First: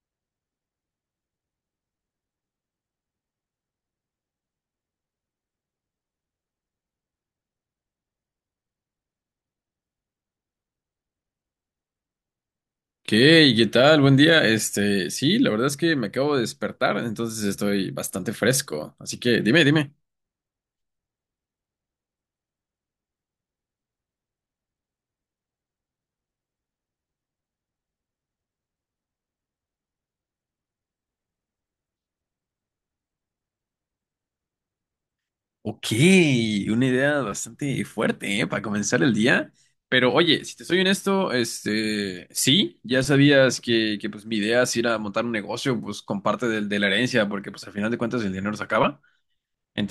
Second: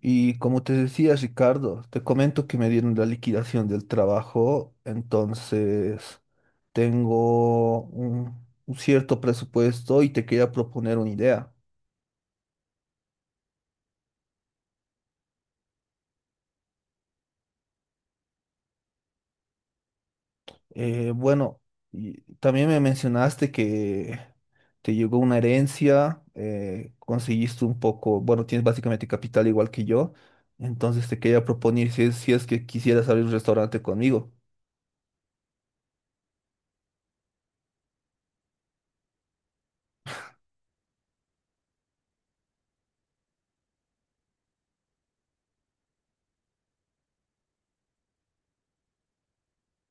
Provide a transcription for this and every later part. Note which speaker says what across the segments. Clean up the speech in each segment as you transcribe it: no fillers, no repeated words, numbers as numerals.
Speaker 1: Y como te decía, Ricardo, te comento que me dieron la liquidación del trabajo, entonces tengo un cierto presupuesto y te quería proponer una idea.
Speaker 2: ¿Qué? ¿Qué tal? Buen día. Sí, la verdad es que me acabo de despertar, entonces estoy bastante fresco. Así que dime, dime.
Speaker 1: Eh, bueno, y también me mencionaste que te llegó una herencia, conseguiste un poco, bueno, tienes básicamente capital igual que yo, entonces te quería proponer si es que quisieras abrir un restaurante conmigo.
Speaker 2: Ok, una idea bastante fuerte, ¿eh? Para comenzar el día. Pero oye, si te soy honesto, sí, ya sabías que pues mi idea es ir a montar un negocio, pues con parte de la herencia, porque pues al final de cuentas el dinero se acaba.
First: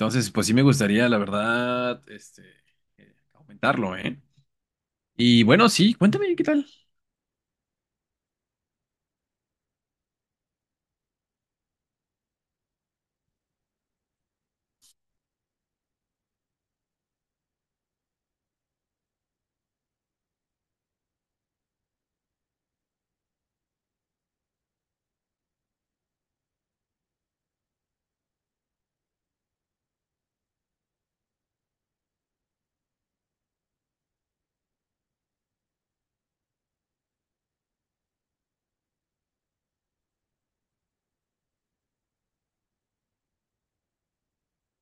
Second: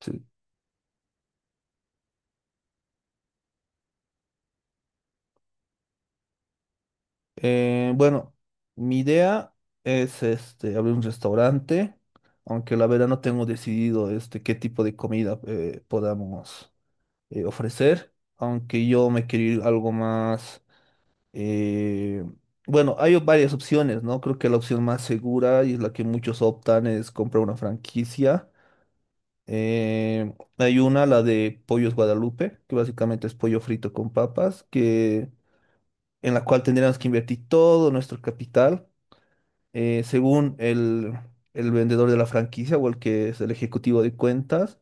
Speaker 1: Sí.
Speaker 2: pues sí me gustaría, la verdad, aumentarlo, ¿eh? Y bueno, sí, cuéntame, ¿qué tal?
Speaker 1: Eh, bueno, Mi idea es abrir un restaurante, aunque la verdad no tengo decidido qué tipo de comida podamos ofrecer, aunque yo me quiero ir algo más. eh, bueno, hay varias opciones, ¿no? Creo que la opción más segura y es la que muchos optan es comprar una franquicia. Hay una, la de Pollos Guadalupe, que básicamente es pollo frito con papas en la cual tendríamos que invertir todo nuestro capital, según el vendedor de la franquicia o el que es el ejecutivo de cuentas.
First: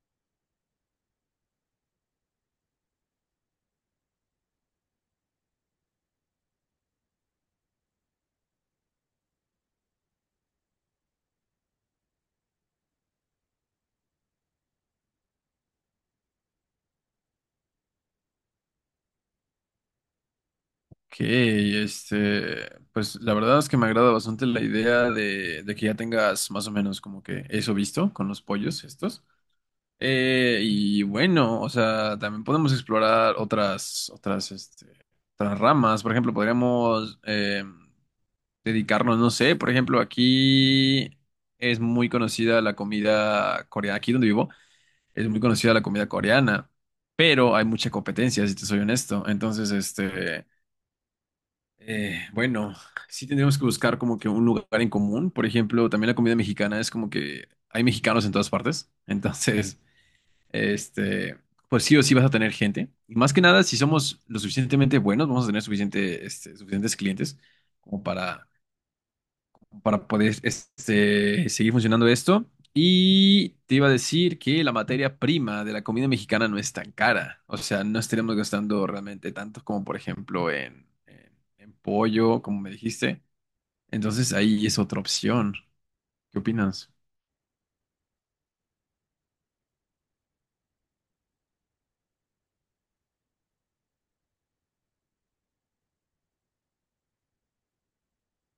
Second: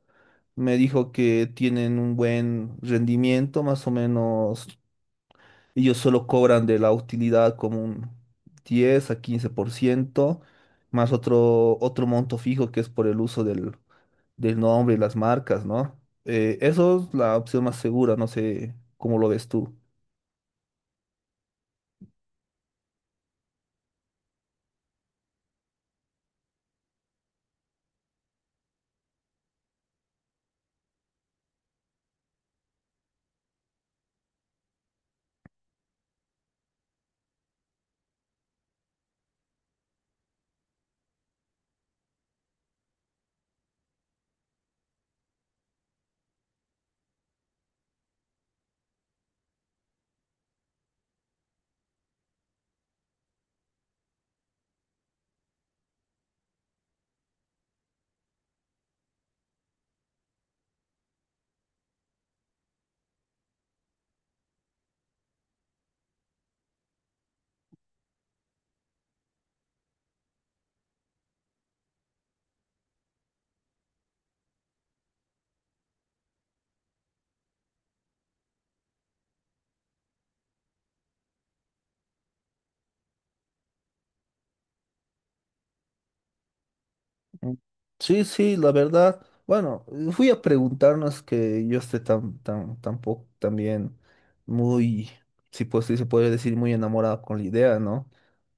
Speaker 1: Me dijo que tienen un buen rendimiento, más o menos ellos solo cobran de la utilidad como un 10% a 15%, más otro monto fijo que es por el uso del nombre y las marcas, ¿no? Eso es la opción más segura, no sé cómo lo ves tú.
Speaker 2: Ok, pues la verdad es que me agrada bastante la idea de que ya tengas más o menos como que eso visto con los pollos estos. Y bueno, o sea, también podemos explorar otras ramas. Por ejemplo, podríamos dedicarnos, no sé, por ejemplo, aquí es muy conocida la comida coreana, aquí donde vivo, es muy conocida la comida coreana, pero hay mucha competencia, si te soy honesto. Bueno, sí tendríamos que buscar como que un lugar en común. Por ejemplo, también la comida mexicana es como que hay mexicanos en todas partes. Entonces, este, pues sí o sí vas a tener gente. Y más que nada, si somos lo suficientemente buenos, vamos a tener suficientes clientes como para poder seguir funcionando esto. Y te iba a decir que la materia prima de la comida mexicana no es tan cara. O sea, no estaríamos gastando realmente tanto como, por ejemplo, en pollo, como me dijiste. Entonces ahí es otra opción. ¿Qué opinas?
Speaker 1: Mm. Sí, sí, la verdad. Bueno, fui a preguntarnos que yo esté tan, tampoco también muy, si pues sí se puede decir, muy enamorado con la idea, ¿no?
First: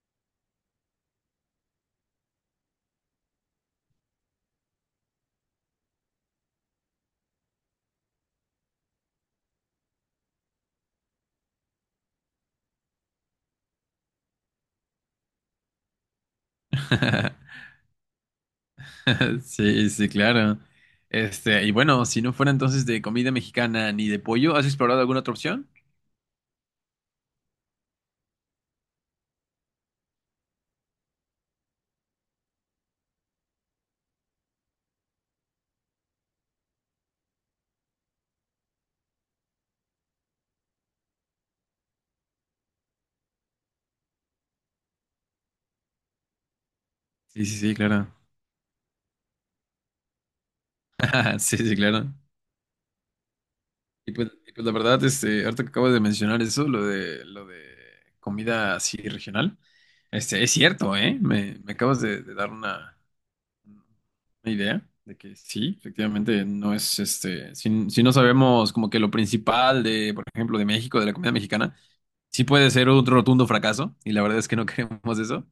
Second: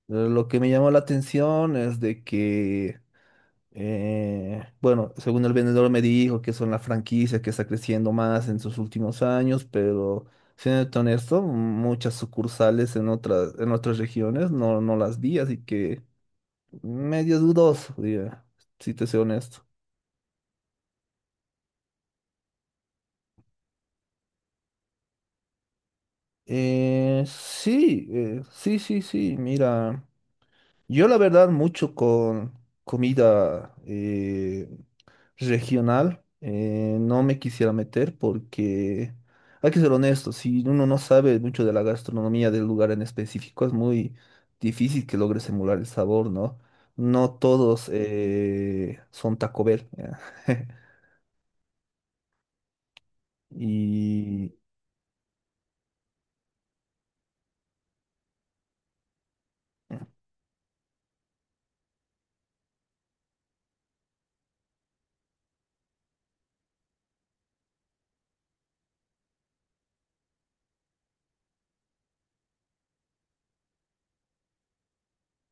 Speaker 1: Lo que me llamó la atención es de que, bueno, según el vendedor me dijo que son la franquicia que está creciendo más en sus últimos años, pero siendo honesto, muchas sucursales en otras regiones no las vi, así que medio dudoso, diría, si te soy honesto.
Speaker 2: Sí, sí, claro. Y bueno, si no fuera entonces de comida mexicana ni de pollo, ¿has explorado alguna otra opción?
Speaker 1: Sí, sí, sí, sí, mira, yo la verdad mucho con comida regional no me quisiera meter, porque hay que ser honesto, si uno no sabe mucho de la gastronomía del lugar en específico es muy difícil que logres emular el sabor, ¿no? No
Speaker 2: Sí, sí, sí,
Speaker 1: todos
Speaker 2: claro.
Speaker 1: son Taco Bell.
Speaker 2: Sí, sí, claro.
Speaker 1: Y
Speaker 2: Y pues la verdad, ahorita que acabas de mencionar eso, lo de comida así regional, es cierto, ¿eh? Me acabas de dar una idea de que sí, efectivamente, no es, si no sabemos como que lo principal de, por ejemplo, de México, de la comida mexicana, sí puede ser un rotundo fracaso, y la verdad es que no queremos eso.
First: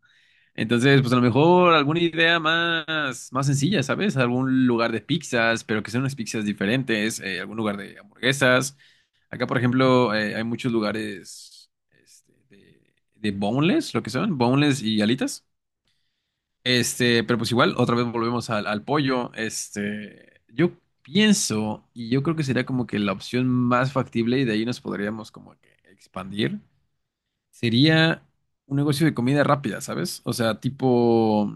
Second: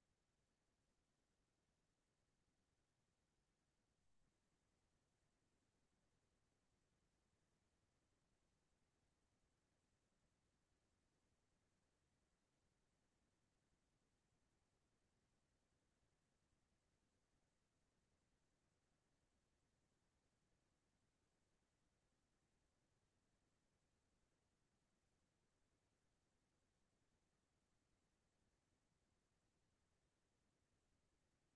Speaker 2: Entonces, pues a lo mejor alguna idea más sencilla, ¿sabes? Algún lugar de pizzas, pero que sean unas pizzas diferentes, algún lugar de hamburguesas. Acá, por ejemplo, hay muchos lugares de boneless, lo que son, boneless y alitas. Pero pues igual, otra vez volvemos al pollo. Yo pienso, y yo creo que sería como que la opción más factible, y de ahí nos podríamos como que expandir, sería un negocio de comida rápida, ¿sabes? O sea, tipo,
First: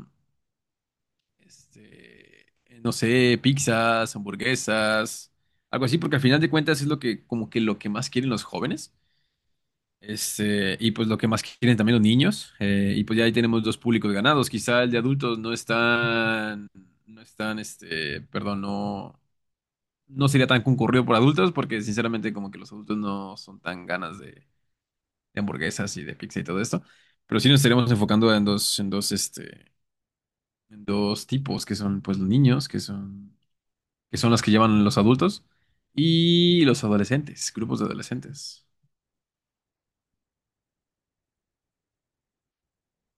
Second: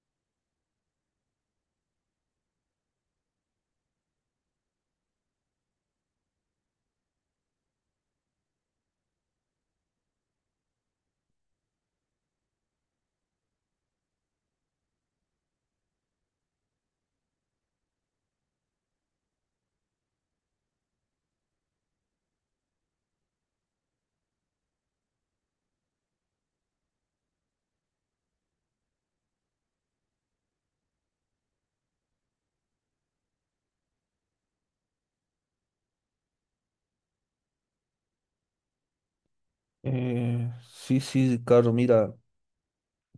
Speaker 2: este, no sé, pizzas, hamburguesas, algo así, porque al final de cuentas es lo que, como que lo que más quieren los jóvenes. Y pues lo que más quieren también los niños, y pues ya ahí tenemos dos públicos ganados. Quizá el de adultos no es tan, perdón, no sería tan concurrido por adultos, porque sinceramente como que los adultos no son tan ganas de hamburguesas y de pizza y todo esto. Pero sí nos estaremos enfocando en dos tipos, que son pues los niños, que son las que llevan los adultos, y los adolescentes, grupos de adolescentes.
Speaker 1: eh, sí, sí, Ricardo, mira.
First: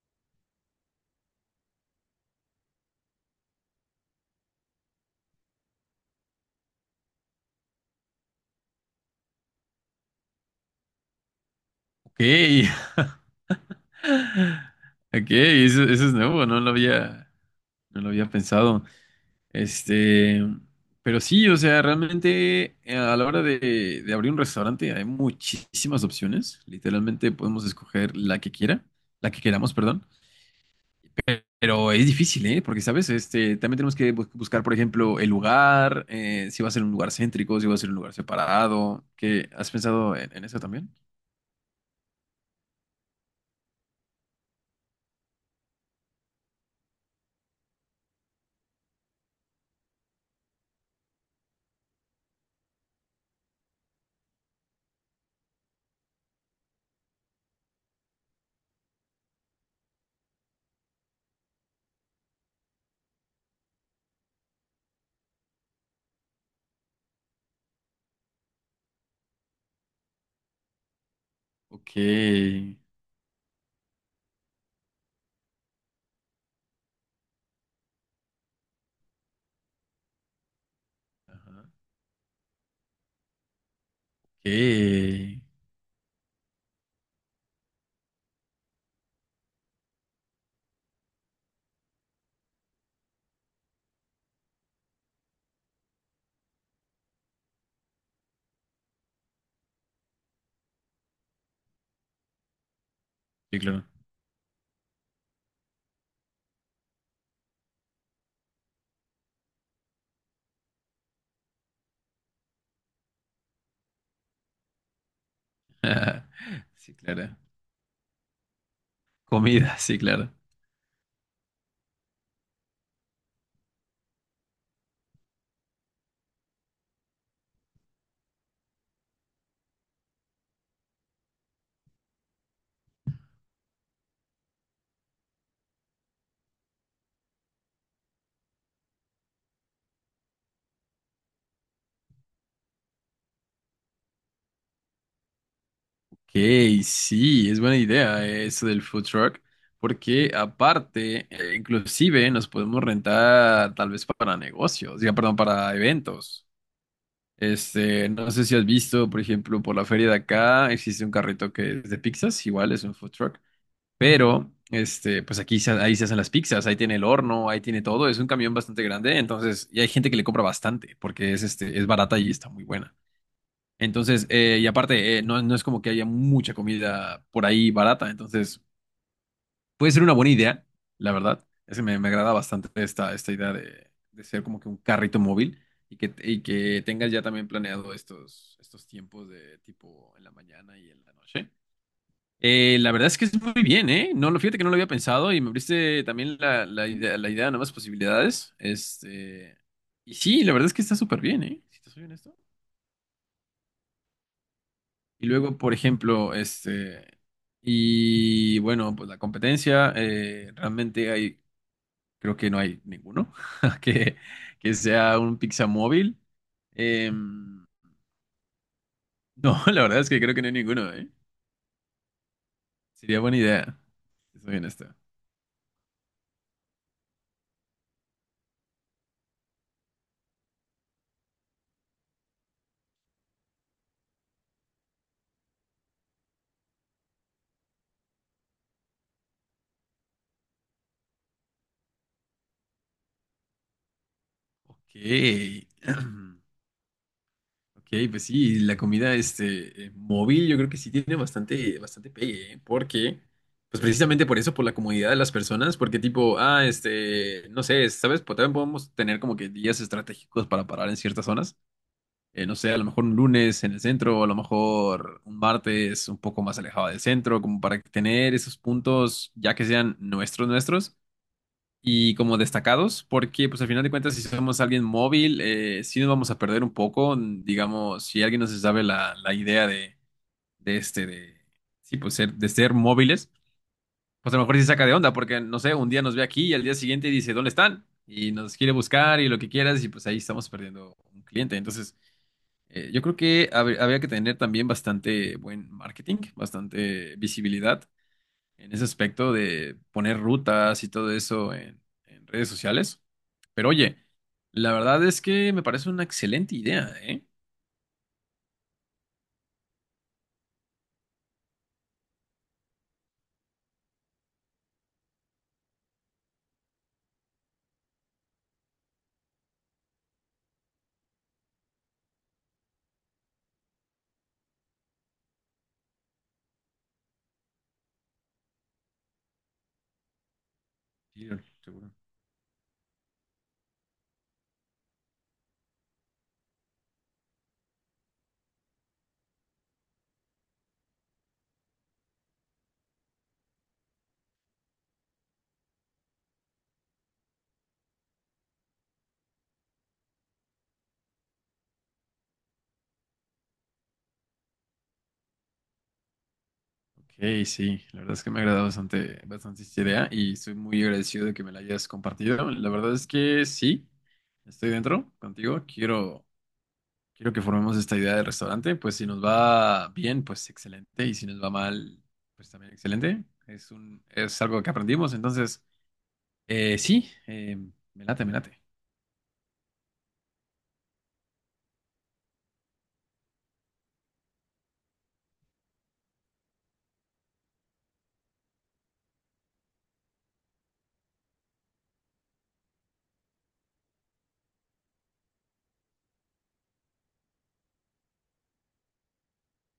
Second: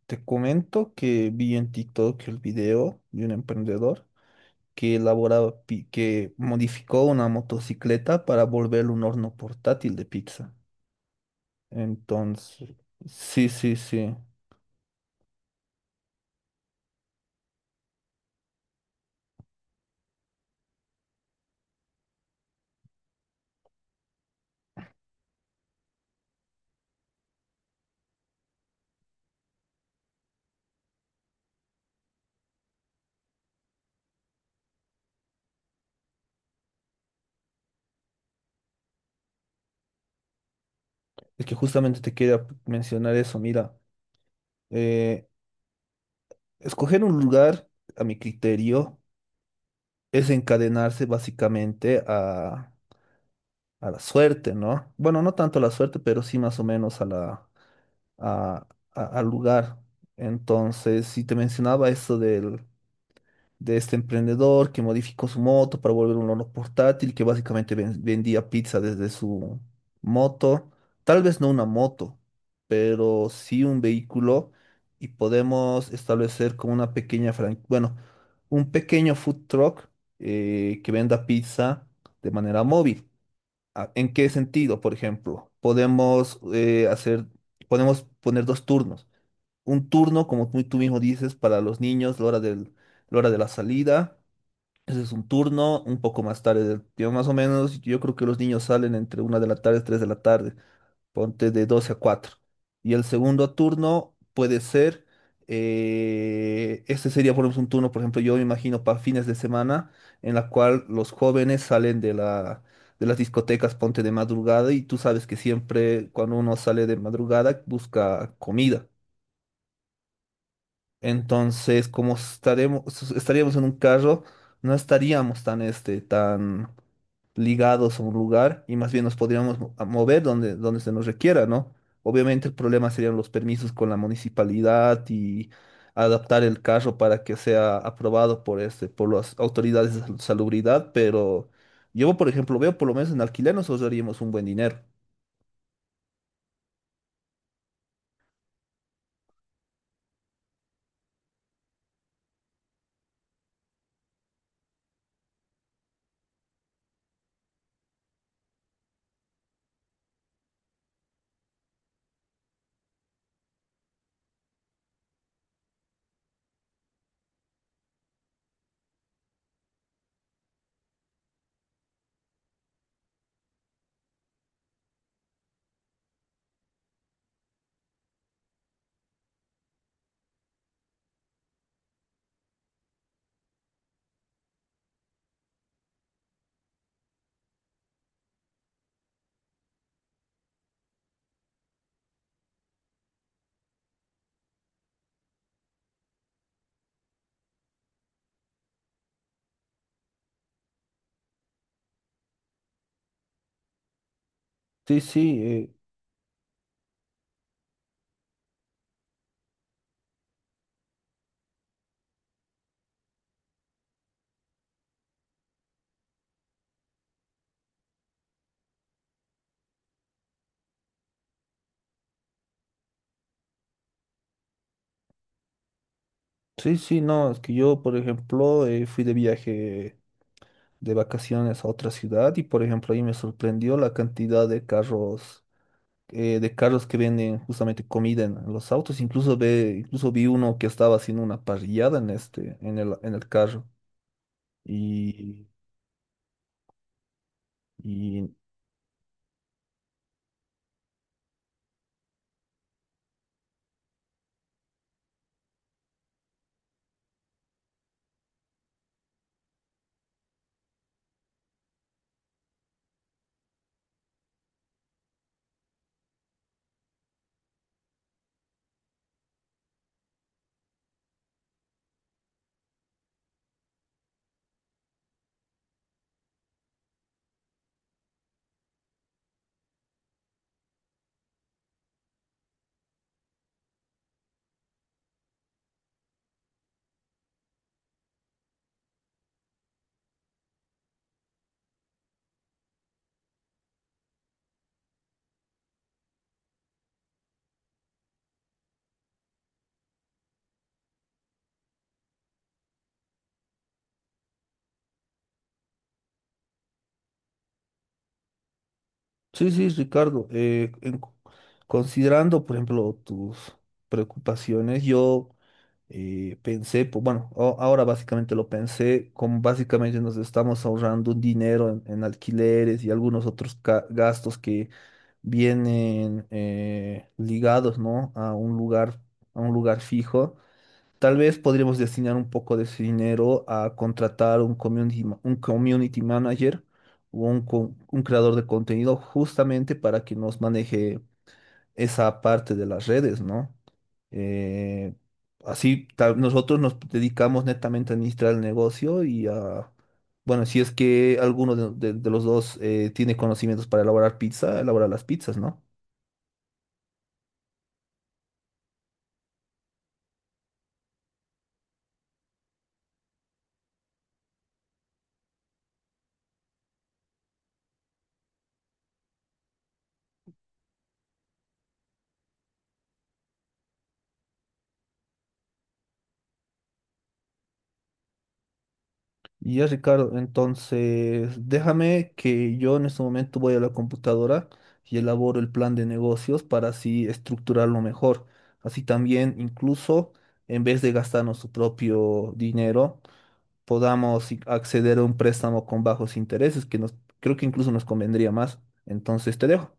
Speaker 1: Te comento que vi en TikTok el video de un emprendedor que elaboraba, que modificó una motocicleta para volverlo un horno portátil de pizza.
Speaker 2: Ok.
Speaker 1: Entonces, sí, sí, sí.
Speaker 2: Ok, eso es nuevo, no lo había pensado. Este, pero sí, o sea, realmente a la hora de abrir un restaurante hay muchísimas opciones. Literalmente podemos escoger la que queramos, perdón. Pero es difícil, ¿eh? Porque, ¿sabes? También tenemos que buscar, por ejemplo, el lugar, si va a ser un lugar céntrico, si va a ser un lugar separado. ¿Qué? ¿Has pensado en eso también?
Speaker 1: Es que justamente te quería mencionar eso. Mira, eh, escoger un lugar, a mi criterio, es encadenarse básicamente a la suerte, ¿no? Bueno, no tanto a la suerte, pero sí más o menos a la a- al lugar. Entonces, si te mencionaba eso de este emprendedor que modificó su moto para volver un horno portátil, que básicamente vendía pizza desde su moto, tal vez no una
Speaker 2: Ok.
Speaker 1: moto, pero sí un vehículo, y podemos establecer como una pequeña franquicia, bueno, un pequeño food truck que venda
Speaker 2: Ajá.
Speaker 1: pizza de manera móvil. Ah, ¿en qué
Speaker 2: Ok.
Speaker 1: sentido, por
Speaker 2: Sí,
Speaker 1: ejemplo? Podemos hacer, podemos poner dos turnos, un turno, como tú mismo dices, para los niños, la hora de la salida. Ese es un turno, un poco más tarde. Yo más o menos, yo creo que los niños salen entre 1 de la tarde, 3 de la tarde, ponte de 12 a 4. Y el segundo
Speaker 2: claro.
Speaker 1: turno puede ser, este sería, por ejemplo, un turno, por ejemplo, yo me imagino para fines de semana, en la cual los jóvenes salen de las discotecas, ponte de madrugada, y tú sabes que siempre cuando uno sale
Speaker 2: Sí,
Speaker 1: de
Speaker 2: claro.
Speaker 1: madrugada busca comida.
Speaker 2: Comida, sí, claro.
Speaker 1: Entonces, como estaremos, estaríamos en un carro, no estaríamos tan, tan ligados a un lugar, y más bien nos podríamos a mover donde, se nos requiera, ¿no? Obviamente el problema serían los permisos con la municipalidad y adaptar el carro para que sea aprobado por, por las autoridades de salubridad. Pero yo, por ejemplo, veo por lo menos en alquiler nos ahorraríamos un buen dinero.
Speaker 2: Ok, sí, es buena idea eso del food truck, porque aparte, inclusive nos podemos rentar tal vez para negocios, ya, perdón, para eventos. No sé si has visto, por ejemplo, por la feria de acá existe un carrito que es de pizzas, igual es un food truck, pero pues ahí se hacen las pizzas, ahí tiene el horno, ahí tiene todo, es un camión bastante grande, entonces, y hay gente que le compra bastante porque es es barata y está muy buena. Entonces, y aparte, no es como que haya mucha comida por ahí barata, entonces puede ser una buena idea, la verdad. Es que me agrada bastante esta idea de ser como que un carrito móvil y que tengas ya también planeado estos tiempos de tipo en la mañana y en la noche. La verdad es que es muy bien, ¿eh? No, lo fíjate que no lo había pensado y me abriste también la idea de nuevas posibilidades. Y sí, la verdad es que está súper bien, ¿eh? Si te soy honesto.
Speaker 1: Sí,
Speaker 2: Y
Speaker 1: sí,
Speaker 2: luego, por ejemplo, y bueno, pues la competencia, realmente hay, creo que no hay ninguno que, que sea un pizza móvil. Em, no, la verdad es que creo que no hay ninguno, ¿eh? Sería buena idea, si soy honesto.
Speaker 1: sí, sí, no, es que yo, por ejemplo, fui de viaje, de vacaciones a otra ciudad, y, por ejemplo, ahí me sorprendió la cantidad de carros que venden justamente comida en, los autos. Incluso, incluso vi uno que estaba haciendo una parrillada en en el carro.
Speaker 2: Ok.
Speaker 1: Y,
Speaker 2: Ok, pues
Speaker 1: y
Speaker 2: sí, la comida móvil yo creo que sí tiene bastante, bastante pegue, ¿eh? Porque, pues precisamente por eso, por la comodidad de las personas, porque tipo, ah, no sé, ¿sabes? Pues también podemos tener como que días estratégicos para parar en ciertas zonas. No sé, a lo mejor un lunes en el centro, a lo mejor un martes un poco más alejado del centro, como para tener esos puntos, ya que sean nuestros y como destacados, porque pues al final de cuentas si somos alguien móvil, sí nos vamos a perder un poco, mm, digamos, si alguien no se sabe la idea de este, de, sí, pues ser, de ser móviles, pues a lo mejor sí saca de onda, porque no sé, un día nos ve aquí y al día siguiente dice, ¿dónde están? Y nos quiere buscar y lo que quieras y pues ahí estamos perdiendo un cliente. Entonces, yo creo que habría que tener también bastante buen marketing, bastante visibilidad en ese aspecto de poner rutas y todo eso en redes sociales. Pero oye, la verdad es que me parece una excelente idea, ¿eh?
Speaker 1: sí, sí, Ricardo, considerando, por ejemplo, tus preocupaciones, yo. Pensé, pues, bueno, ahora básicamente lo pensé, como básicamente nos estamos ahorrando un dinero en, alquileres y algunos otros gastos que vienen ligados, ¿no? A un lugar, fijo. Tal
Speaker 2: Sí,
Speaker 1: vez podríamos
Speaker 2: seguro.
Speaker 1: destinar un poco de ese dinero a contratar un un community manager, o un creador de contenido, justamente para que nos maneje esa parte de las redes, ¿no? Eh, Así nosotros nos dedicamos netamente a administrar el negocio y a, bueno, si es que alguno de los dos tiene conocimientos para elaborar pizza, elaborar las pizzas, ¿no?
Speaker 2: Ok, sí, la verdad es que me ha agradado bastante, bastante esta idea y estoy muy agradecido de que me la hayas compartido. La verdad es que sí, estoy dentro contigo. Quiero, quiero que formemos esta idea de restaurante. Pues si nos va bien, pues excelente. Y si nos va mal, pues también excelente. Es un, es algo que aprendimos. Entonces... sí, me late, me late.
Speaker 1: Y ya, Ricardo, entonces déjame que yo en este momento voy a la computadora y elaboro el plan de negocios para así estructurarlo mejor. Así también, incluso, en vez de gastarnos su propio dinero, podamos acceder a un préstamo con bajos intereses, que nos, creo que incluso nos convendría más. Entonces te dejo.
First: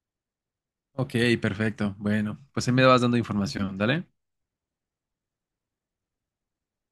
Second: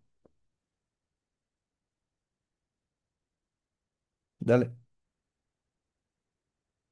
Speaker 2: Ok, perfecto. Bueno, pues ahí me vas dando información, dale.
Speaker 1: Dale.